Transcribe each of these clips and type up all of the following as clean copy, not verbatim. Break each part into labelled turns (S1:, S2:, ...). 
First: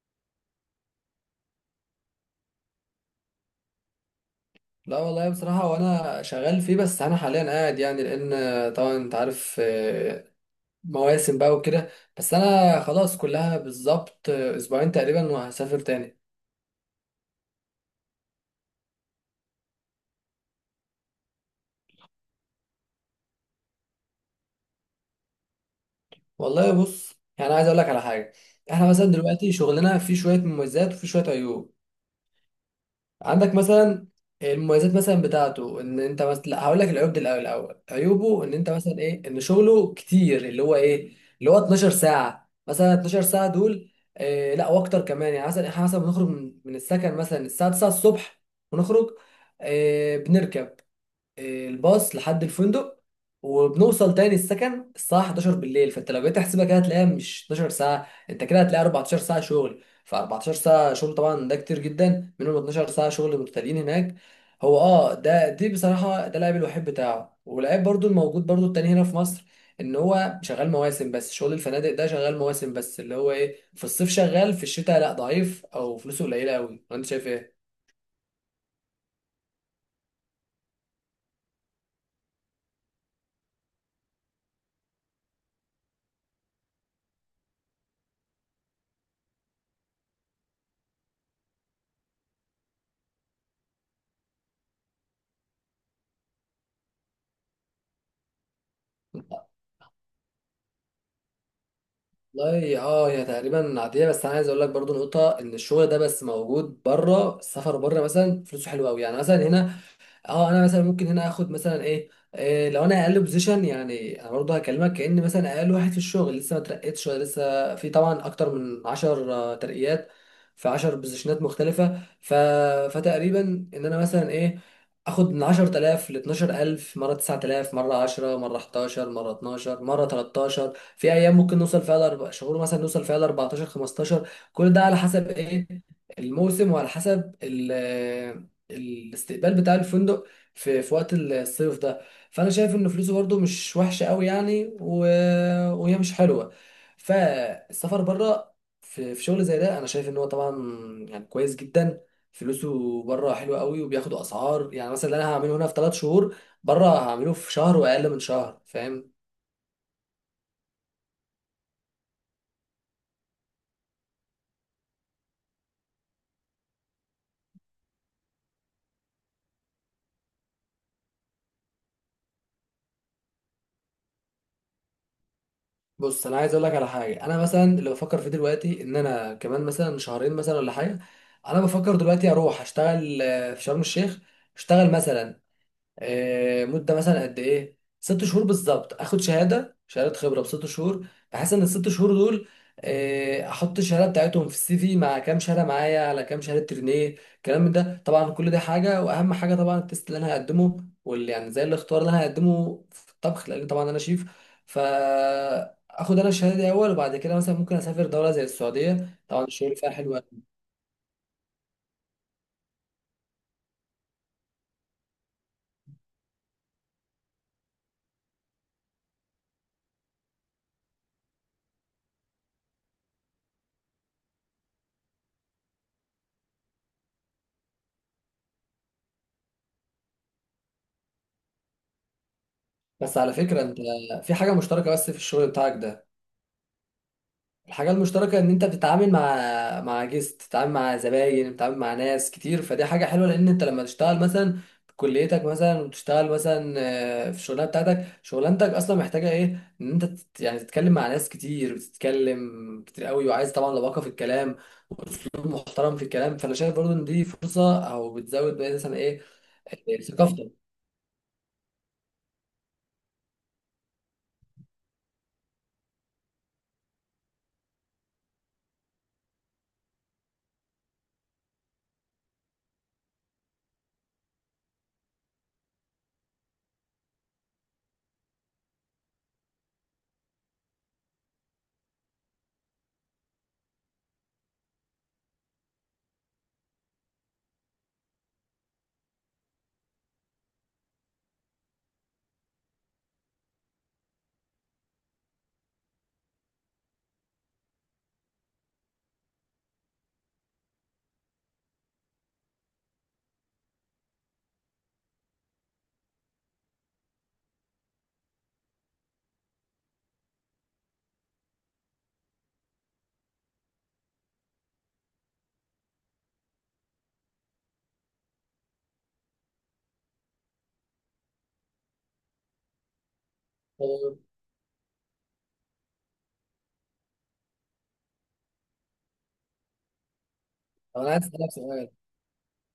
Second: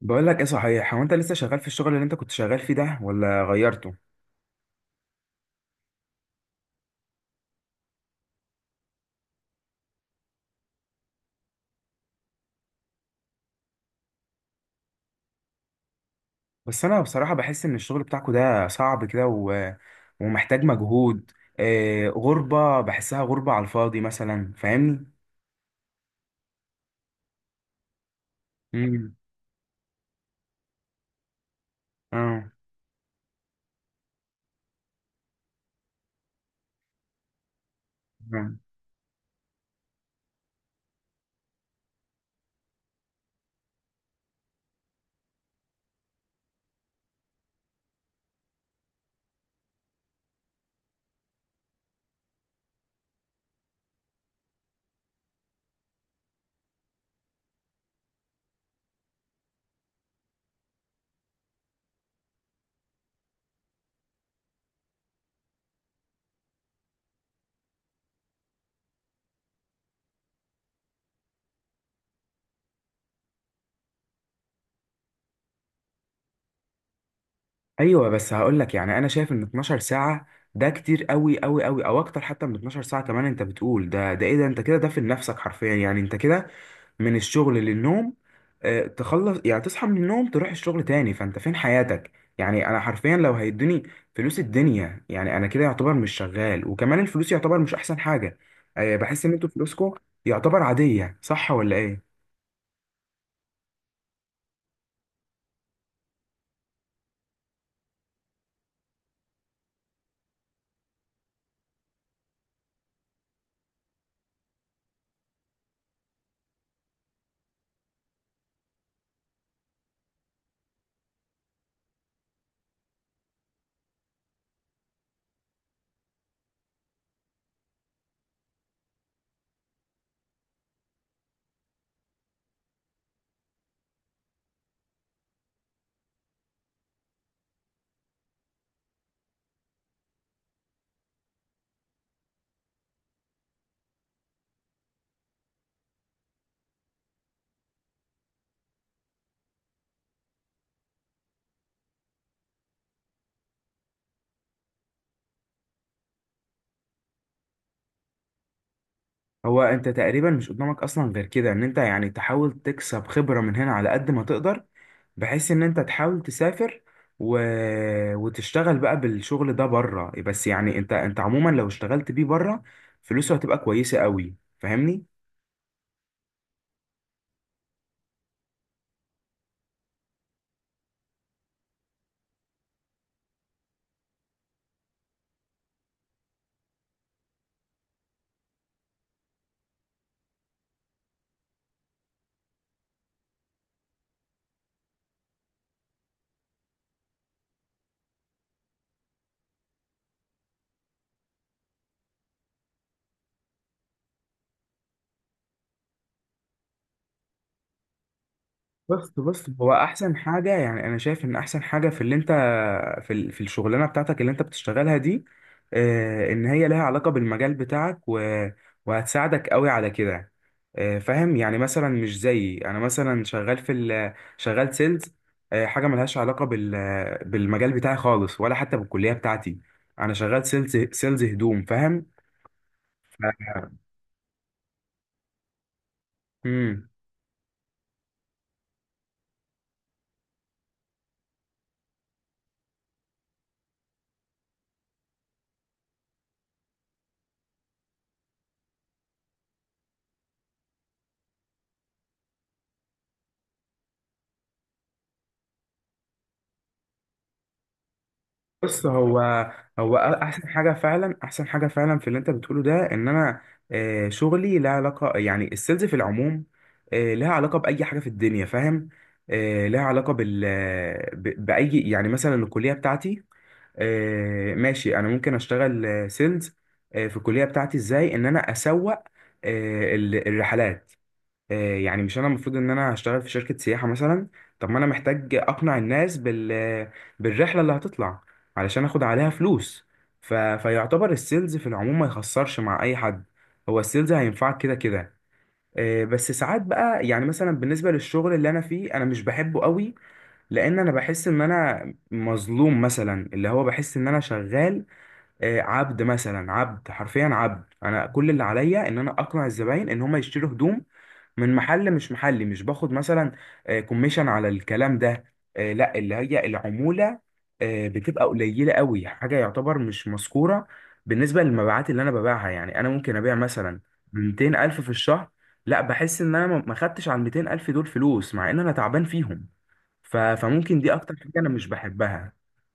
S1: بقول لك ايه صحيح؟ هو انت لسه شغال في الشغل اللي انت كنت شغال فيه ده، ولا غيرته؟
S2: لا والله بصراحة، وأنا شغال فيه. بس أنا حاليا قاعد يعني لأن طبعا أنت عارف، مواسم بقى وكده. بس أنا خلاص كلها بالظبط، أسبوعين تقريبا وهسافر تاني.
S1: بس انا بصراحة بحس ان الشغل بتاعكو ده صعب كده ومحتاج مجهود. آه، غربة، بحسها غربة على الفاضي مثلا، فاهمني؟
S2: والله بص، يعني عايز أقول لك على حاجة. إحنا مثلا
S1: امم
S2: دلوقتي شغلنا فيه شوية مميزات وفيه شوية عيوب.
S1: اه
S2: عندك مثلا المميزات مثلا بتاعته ان انت مثلا، لا هقول لك العيوب دي الاول. عيوبه ان
S1: آه.
S2: انت مثلا ايه، ان شغله كتير، اللي هو ايه، اللي هو 12 ساعه، مثلا 12 ساعه دول. إيه، لا واكتر كمان يعني. مثلا احنا مثلا بنخرج من السكن مثلا الساعه 9 الصبح ونخرج، إيه، بنركب الباص لحد الفندق، وبنوصل تاني السكن الساعة 11 بالليل. فانت لو جيت تحسبها كده هتلاقيها مش 12 ساعة، انت كده هتلاقي 14 ساعة شغل، ف 14 ساعة شغل طبعا ده كتير جدا، منهم 12 ساعة شغل متتاليين هناك. هو ده دي بصراحة ده العيب الوحيد بتاعه. والعيب برضو الموجود برضو التاني هنا في مصر، ان هو شغال مواسم بس. شغل الفنادق ده شغال مواسم بس، اللي هو ايه، في الصيف شغال، في الشتاء لا، ضعيف او فلوسه قليلة قوي. انت شايف ايه؟
S1: ايوه، بس هقول لك يعني انا شايف ان 12 ساعة ده كتير قوي قوي قوي، او اكتر حتى من 12 ساعة كمان. انت بتقول ده ايه ده، انت كده ده في نفسك حرفيا، يعني انت كده من الشغل للنوم. تخلص يعني تصحى من النوم تروح الشغل تاني، فانت فين حياتك؟ يعني انا حرفيا لو هيدوني فلوس الدنيا، يعني انا كده يعتبر مش شغال. وكمان الفلوس يعتبر مش احسن حاجة. بحس ان انتوا فلوسكم يعتبر عادية، صح ولا ايه؟
S2: والله هي تقريبا عاديه. بس انا عايز اقول لك برضو نقطه، ان الشغل ده بس موجود بره. السفر بره مثلا فلوسه حلوه قوي، يعني مثلا هنا، اه انا مثلا ممكن هنا اخد مثلا ايه، إيه لو انا اقل بوزيشن، يعني انا برضه هكلمك كأن مثلا اقل واحد في الشغل لسه ما اترقتش، لسه في طبعا اكتر من 10 ترقيات، في 10 بوزيشنات مختلفة. فتقريبا ان انا مثلا ايه، اخد من 10000 ل 12000، مرة 9000، مرة 10، مرة 11، مرة 12، مرة 13. في ايام ممكن نوصل فيها لاربع شهور، مثلا نوصل فيها ل 14، 15، كل ده على حسب ايه الموسم، وعلى حسب الاستقبال بتاع الفندق في في وقت الصيف ده. فانا شايف ان فلوسه برضو مش وحشه قوي، يعني وهي مش حلوه. فالسفر بره، في في شغل زي ده، انا شايف ان هو طبعا يعني كويس جدا. فلوسه بره حلوه قوي، وبياخدوا اسعار. يعني مثلا اللي انا هعمله هنا في ثلاث شهور، بره هعمله في شهر واقل من شهر، فاهم.
S1: هو انت تقريبا مش قدامك اصلا غير كده، ان انت يعني تحاول تكسب خبرة من هنا على قد ما تقدر، بحيث ان انت تحاول تسافر و... وتشتغل بقى بالشغل ده بره. بس يعني انت عموما لو اشتغلت بيه بره، فلوسه هتبقى كويسة قوي، فاهمني؟
S2: بص انا عايز اقول لك على حاجه، انا مثلا اللي بفكر فيه دلوقتي، ان انا كمان مثلا شهرين مثلا ولا حاجه، انا بفكر دلوقتي اروح اشتغل، في شرم الشيخ. اشتغل مثلا، مدة مثلا قد ايه، ست شهور بالظبط. اخد شهادة، شهادة خبرة بست شهور، بحيث ان الست شهور دول، احط الشهادة بتاعتهم في السي في، مع كام شهادة معايا، على كام شهادة ترينيه، الكلام من ده طبعا. كل ده حاجة، واهم حاجة طبعا التيست اللي انا هقدمه، واللي يعني زي الاختبار اللي انا هقدمه في الطبخ، لان طبعا انا شيف. ف اخد انا الشهاده دي اول، وبعد كده مثلا ممكن اسافر دوله زي السعوديه،
S1: بس
S2: طبعا
S1: بس هو
S2: الشغل فيها حلو
S1: احسن
S2: أوي.
S1: حاجة، يعني انا شايف ان احسن حاجة في اللي انت في في الشغلانه بتاعتك اللي انت بتشتغلها دي، ان هي لها علاقه بالمجال بتاعك وهتساعدك قوي على كده. فاهم؟ يعني مثلا مش زيي انا، مثلا شغال في شغال سيلز، حاجه ملهاش علاقه بالمجال بتاعي خالص، ولا حتى بالكليه بتاعتي. انا شغال سيلز، سيلز هدوم، فاهم؟
S2: بس على
S1: ف-
S2: فكره انت في حاجه مشتركه بس في الشغل بتاعك ده.
S1: مم.
S2: الحاجة المشتركة إن أنت بتتعامل مع جيست، بتتعامل مع زباين، بتتعامل مع ناس كتير، فدي حاجة حلوة. لأن أنت لما تشتغل مثلا في كليتك مثلا، وتشتغل مثلا، في الشغلانة بتاعتك، شغلانتك أصلا محتاجة إيه، إن أنت يعني تتكلم مع ناس كتير، بتتكلم كتير قوي، وعايز طبعا لباقة في الكلام وأسلوب محترم في الكلام. فأنا شايف برضو إن دي فرصة، أو بتزود
S1: بص
S2: مثلا
S1: هو
S2: إيه،
S1: هو احسن
S2: ثقافتك.
S1: حاجه فعلا، احسن حاجه فعلا في اللي انت بتقوله ده، ان انا شغلي لها علاقه، يعني السيلز في العموم لها علاقه باي حاجه في الدنيا، فاهم؟ لها علاقه باي، يعني مثلا الكليه بتاعتي، ماشي، انا ممكن اشتغل سيلز في الكليه بتاعتي. ازاي ان انا اسوق الرحلات؟ يعني مش انا المفروض ان انا هشتغل في شركة سياحة مثلا؟ طب ما انا محتاج اقنع الناس بالرحلة اللي هتطلع، علشان اخد عليها فلوس. فيعتبر السيلز في العموم ما يخسرش مع اي حد. هو السيلز هينفعك كده كده. بس ساعات بقى، يعني مثلا بالنسبة للشغل اللي انا فيه، انا مش بحبه قوي. لان انا بحس ان انا مظلوم، مثلا اللي هو بحس ان انا شغال عبد، مثلا عبد حرفيا عبد. انا كل اللي عليا ان انا اقنع الزباين ان هم يشتروا هدوم من محل، مش محلي، مش باخد مثلا كوميشن على الكلام ده. لا، اللي هي العمولة بتبقى قليلة قوي، حاجة يعتبر مش مذكورة بالنسبة للمبيعات اللي انا ببيعها. يعني انا ممكن ابيع مثلا
S2: طب
S1: 200 الف في الشهر، لا بحس ان انا ما خدتش على ال 200 الف دول فلوس، مع ان انا تعبان فيهم. فممكن دي
S2: أنا
S1: اكتر
S2: عايز
S1: حاجة انا
S2: أسألك
S1: مش
S2: سؤال،
S1: بحبها.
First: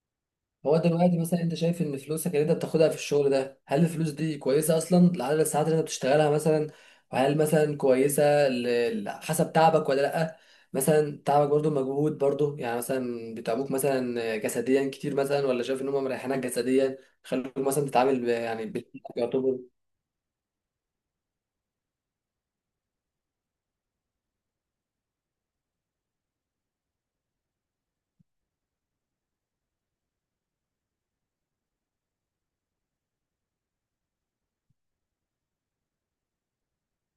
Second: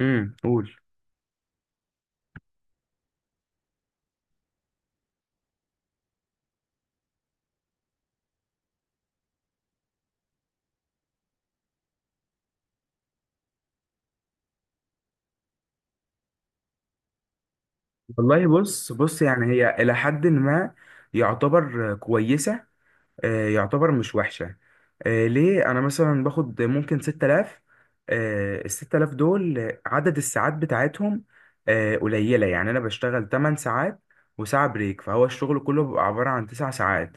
S1: امم، قول.
S2: هو دلوقتي مثلا انت شايف ان فلوسك اللي انت بتاخدها في الشغل ده، هل الفلوس دي كويسه اصلا لعدد الساعات اللي انت بتشتغلها مثلا؟ وهل مثلا كويسه حسب تعبك ولا لا؟ مثلا تعبك برضو مجهود برضو، يعني مثلا بيتعبوك مثلا جسديا كتير مثلا، ولا شايف ان هم مريحينك جسديا خلوك مثلا تتعامل
S1: والله
S2: يعني
S1: بص، يعني
S2: يعتبر.
S1: هي إلى حد ما يعتبر كويسة، يعتبر مش وحشة. ليه؟ أنا مثلا باخد ممكن 6,000. ال 6,000 دول عدد الساعات بتاعتهم قليلة، يعني أنا بشتغل 8 ساعات وساعة بريك، فهو الشغل كله بيبقى عبارة عن 9 ساعات.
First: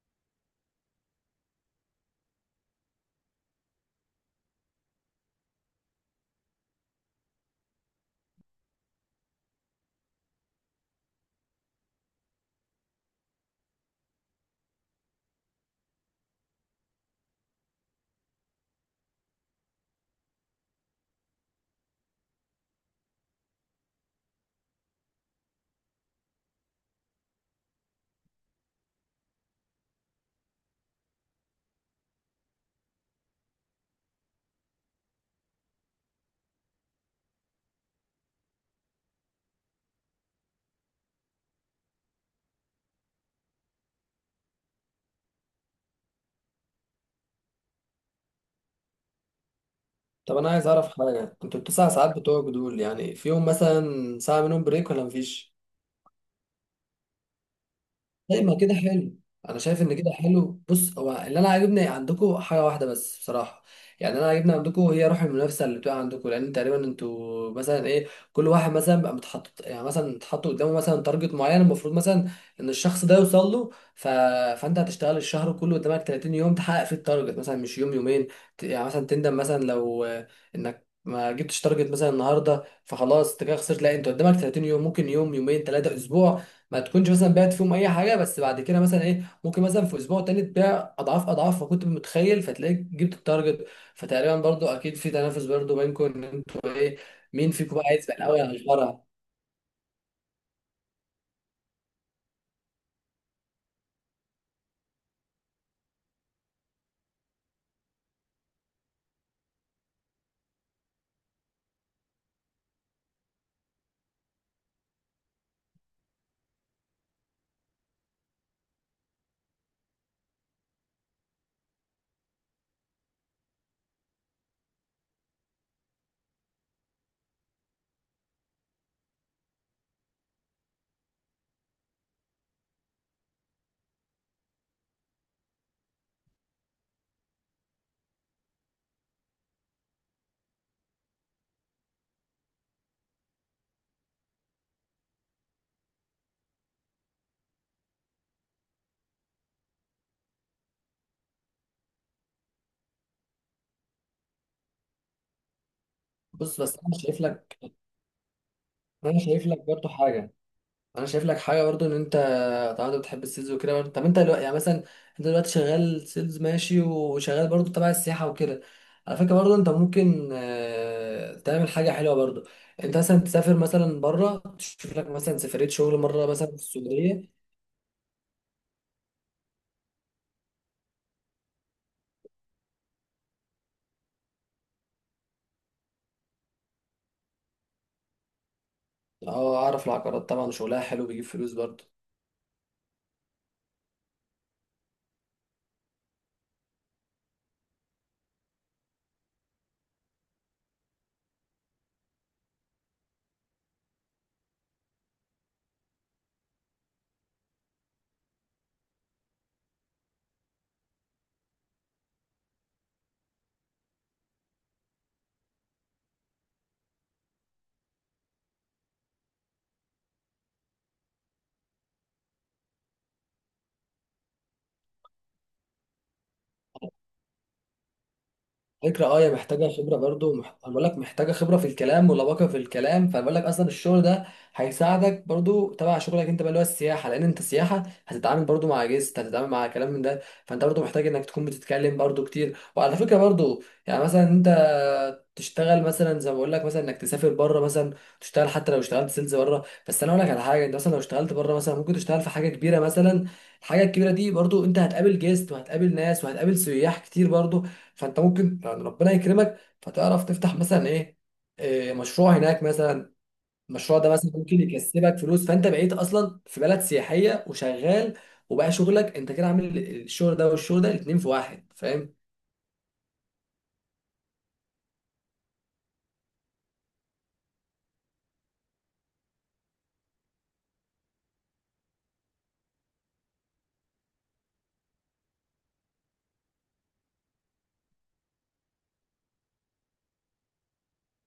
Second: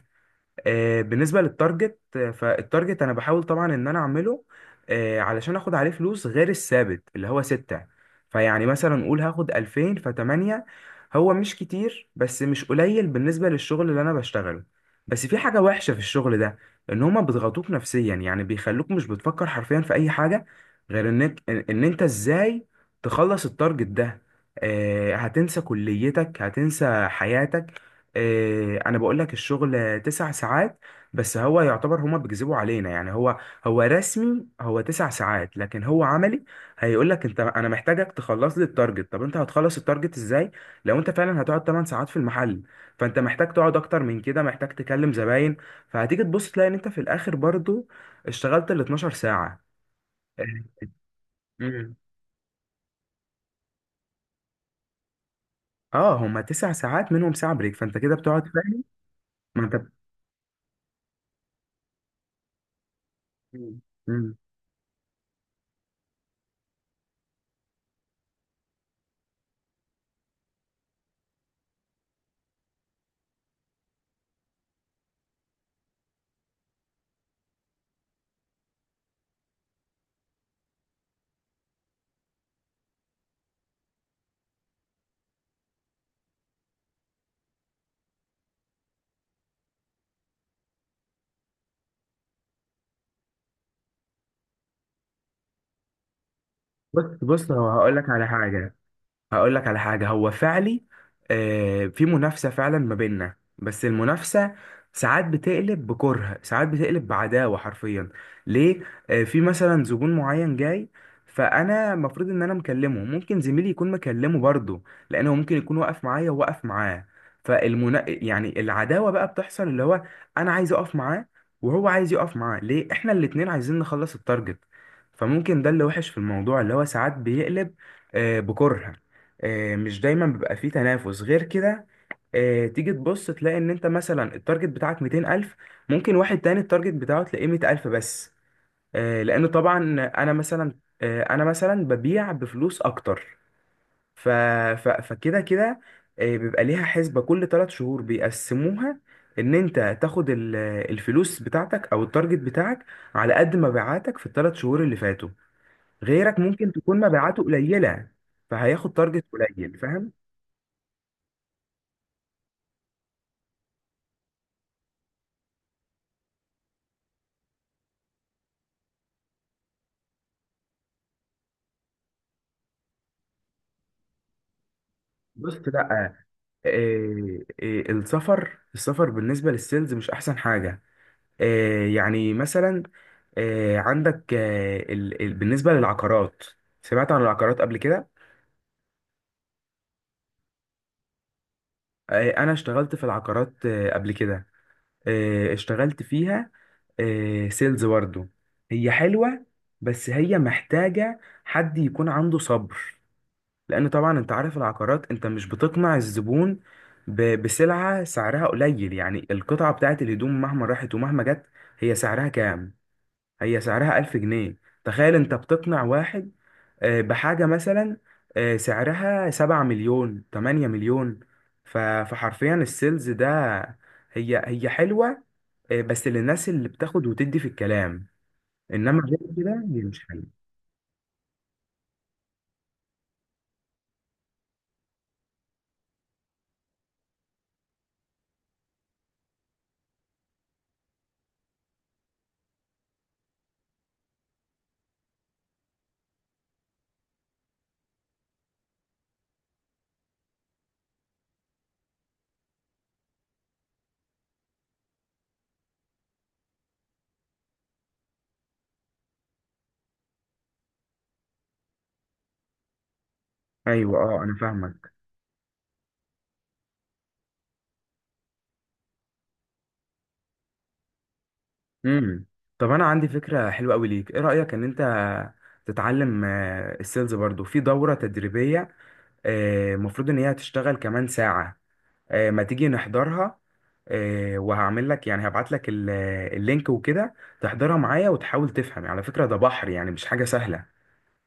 S1: بالنسبة للتارجت، فالتارجت أنا بحاول طبعا إن أنا أعمله علشان آخد عليه فلوس غير الثابت اللي هو ستة. فيعني مثلا قول هاخد ألفين، فتمانية. هو مش كتير، بس مش قليل بالنسبة للشغل اللي أنا بشتغله. بس في حاجة وحشة في الشغل ده، إن هما بيضغطوك نفسيا. يعني بيخلوك مش بتفكر حرفيا في أي حاجة غير إنك إن إن أنت إزاي تخلص التارجت ده. هتنسى كليتك هتنسى حياتك. انا بقول لك الشغل تسع ساعات، بس هو يعتبر هما بيكذبوا علينا. يعني هو رسمي هو تسع ساعات، لكن هو عملي هيقول لك انت، انا محتاجك تخلص لي التارجت. طب انت هتخلص التارجت ازاي لو انت فعلا هتقعد 8 ساعات في المحل؟ فانت محتاج تقعد اكتر من كده، محتاج تكلم زباين. فهتيجي تبص تلاقي ان انت في الاخر برضو اشتغلت ال 12 ساعة.
S2: طب انا
S1: إيه،
S2: عايز اعرف حاجه، كنت التسع
S1: مم.
S2: ساعات بتوعك دول يعني فيهم مثلا ساعه منهم بريك ولا مفيش؟
S1: اه، هما تسع ساعات منهم ساعة بريك، فانت كده
S2: لا،
S1: بتقعد،
S2: ما كده
S1: فاهم؟
S2: حلو. انا
S1: ما انت.
S2: شايف ان كده حلو. بص، هو اللي انا عاجبني عندكم حاجه واحده بس بصراحه، يعني انا
S1: مم.
S2: عاجبني عندكم هي روح المنافسه اللي بتبقى عندكم، لان تقريبا انتوا مثلا ايه، كل واحد مثلا بقى متحط، يعني مثلا اتحط قدامه مثلا تارجت معين، المفروض مثلا ان الشخص ده يوصل له. ف... فانت هتشتغل الشهر كله قدامك 30 يوم تحقق فيه التارجت مثلا، مش يوم يومين. يعني مثلا تندم مثلا لو، انك ما جبتش تارجت مثلا النهارده فخلاص انت كده خسرت. لا، انت قدامك 30 يوم، ممكن يوم يومين ثلاثه اسبوع ما تكونش مثلا بعت فيهم اي حاجه، بس بعد كده مثلا ايه ممكن مثلا في اسبوع تاني تبيع اضعاف اضعاف ما كنت متخيل، فتلاقيك جبت التارجت. فتقريبا برضو اكيد في تنافس برضو بينكم، ان انتوا ايه،
S1: بص
S2: مين
S1: بص هو
S2: فيكم بقى
S1: هقول لك
S2: هيسبق
S1: على
S2: الاول على
S1: حاجة
S2: الشجره.
S1: هقول لك على حاجة. هو فعلي في منافسة فعلا ما بيننا، بس المنافسة ساعات بتقلب بكره، ساعات بتقلب بعداوة حرفيا. ليه؟ في مثلا زبون معين جاي، فانا المفروض ان انا مكلمه، ممكن زميلي يكون مكلمه برضه، لانه ممكن يكون واقف معايا وواقف معاه. فالمنا يعني العداوة بقى بتحصل، اللي هو انا عايز اقف معاه، وهو عايز يقف معاه، ليه؟ احنا الاتنين عايزين نخلص التارجت. فممكن ده اللي وحش في الموضوع، اللي هو ساعات بيقلب بكره. مش دايما بيبقى فيه تنافس غير كده. تيجي تبص تلاقي ان انت مثلا التارجت بتاعك 200,000، ممكن واحد تاني التارجت بتاعه تلاقيه 100,000 بس. لان طبعا انا مثلا، انا مثلا ببيع بفلوس اكتر. ف... فكده كده بيبقى ليها حسبة كل ثلاث شهور بيقسموها، ان انت تاخد الفلوس بتاعتك او التارجت بتاعك على قد مبيعاتك في الثلاث شهور اللي فاتوا. غيرك
S2: بص
S1: ممكن
S2: بس انا
S1: تكون
S2: شايف
S1: مبيعاته
S2: لك،
S1: قليلة، فهياخد
S2: انا
S1: تارجت
S2: شايف لك
S1: قليل.
S2: برضو حاجه، انا شايف لك حاجه برضو، ان طبعا انت بتحب السيلز وكده. طب انت دلوقتي يعني مثلا انت دلوقتي شغال سيلز ماشي، وشغال برضو تبع السياحه وكده. على فكره برضو انت ممكن، تعمل حاجه حلوه برضو، انت مثلا تسافر مثلا بره، تشوف لك مثلا
S1: بص،
S2: سفريه شغل
S1: لا.
S2: مره مثلا في السعوديه.
S1: إيه السفر، السفر بالنسبة للسيلز مش أحسن حاجة. إيه، يعني مثلا، إيه عندك، إيه ال ال بالنسبة للعقارات. سمعت عن العقارات قبل كده؟
S2: اه، اعرف العقارات طبعا، شغلها حلو بيجيب فلوس برضو.
S1: إيه، أنا اشتغلت في العقارات إيه قبل كده، إيه اشتغلت فيها، إيه سيلز برضه. هي حلوة، بس هي محتاجة حد يكون عنده صبر. لان طبعا انت عارف العقارات، انت مش بتقنع الزبون بسلعة سعرها قليل. يعني القطعة بتاعت الهدوم مهما راحت ومهما جت، هي سعرها كام؟ هي سعرها ألف جنيه. تخيل انت بتقنع واحد بحاجة مثلا سعرها سبعة مليون، تمانية مليون. فحرفيا السيلز ده، هي حلوة بس للناس اللي بتاخد وتدي في الكلام. انما
S2: فكرة اه،
S1: غير
S2: هي
S1: كده
S2: محتاجة
S1: هي
S2: خبرة
S1: مش حلوة.
S2: برضو، أنا بقول لك محتاجة خبرة في الكلام ولباقة في الكلام، فبقول لك أصلا الشغل ده هيساعدك برضو تبع شغلك أنت بقى اللي هو السياحة. لأن أنت سياحة هتتعامل برضو مع جيست، هتتعامل مع كلام من ده، فأنت برضو محتاج إنك تكون بتتكلم برضو كتير. وعلى فكرة برضو يعني مثلا أنت تشتغل مثلا زي ما بقول لك مثلا، إنك تسافر بره مثلا، تشتغل حتى لو اشتغلت سيلز بره. بس أنا أقول لك على حاجة، أنت مثلا لو اشتغلت بره مثلا ممكن تشتغل في حاجة كبيرة مثلا. الحاجة الكبيرة دي برضو أنت هتقابل جيست وهتقابل ناس وهتقابل سياح كتير برضو، فانت ممكن يعني ربنا يكرمك، فتعرف تفتح مثلا ايه، مشروع هناك مثلا.
S1: ايوه،
S2: المشروع ده
S1: اه
S2: مثلا
S1: انا
S2: ممكن
S1: فاهمك.
S2: يكسبك فلوس، فانت بقيت اصلا في بلد سياحيه وشغال، وبقى شغلك انت كده عامل الشغل ده والشغل ده الاتنين في واحد، فاهم.
S1: امم، طب انا عندي فكره حلوه قوي ليك. ايه رايك ان انت تتعلم السيلز برضو في دوره تدريبيه؟ المفروض ان هي هتشتغل كمان ساعه. ما تيجي نحضرها؟ وهعمل لك، يعني هبعت لك اللينك وكده، تحضرها معايا وتحاول تفهم. على فكره ده بحر، يعني مش حاجه سهله.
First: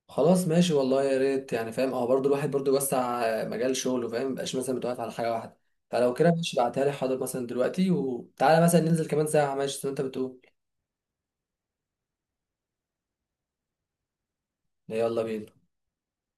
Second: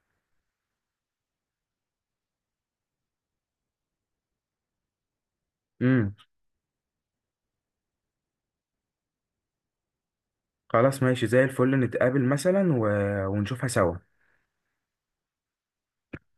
S2: خلاص ماشي، والله يا ريت يعني، فاهم اهو، برضو الواحد برضو يوسع مجال شغله، فاهم، مبقاش مثلا متوقف على حاجه واحده. فلو
S1: امم،
S2: كده ماشي، بعتها لي حاضر مثلا دلوقتي، وتعالى مثلا ننزل كمان ساعه ماشي زي ما انت بتقول.
S1: خلاص ماشي زي الفل، نتقابل مثلا ونشوفها سوا.
S2: يلا بينا.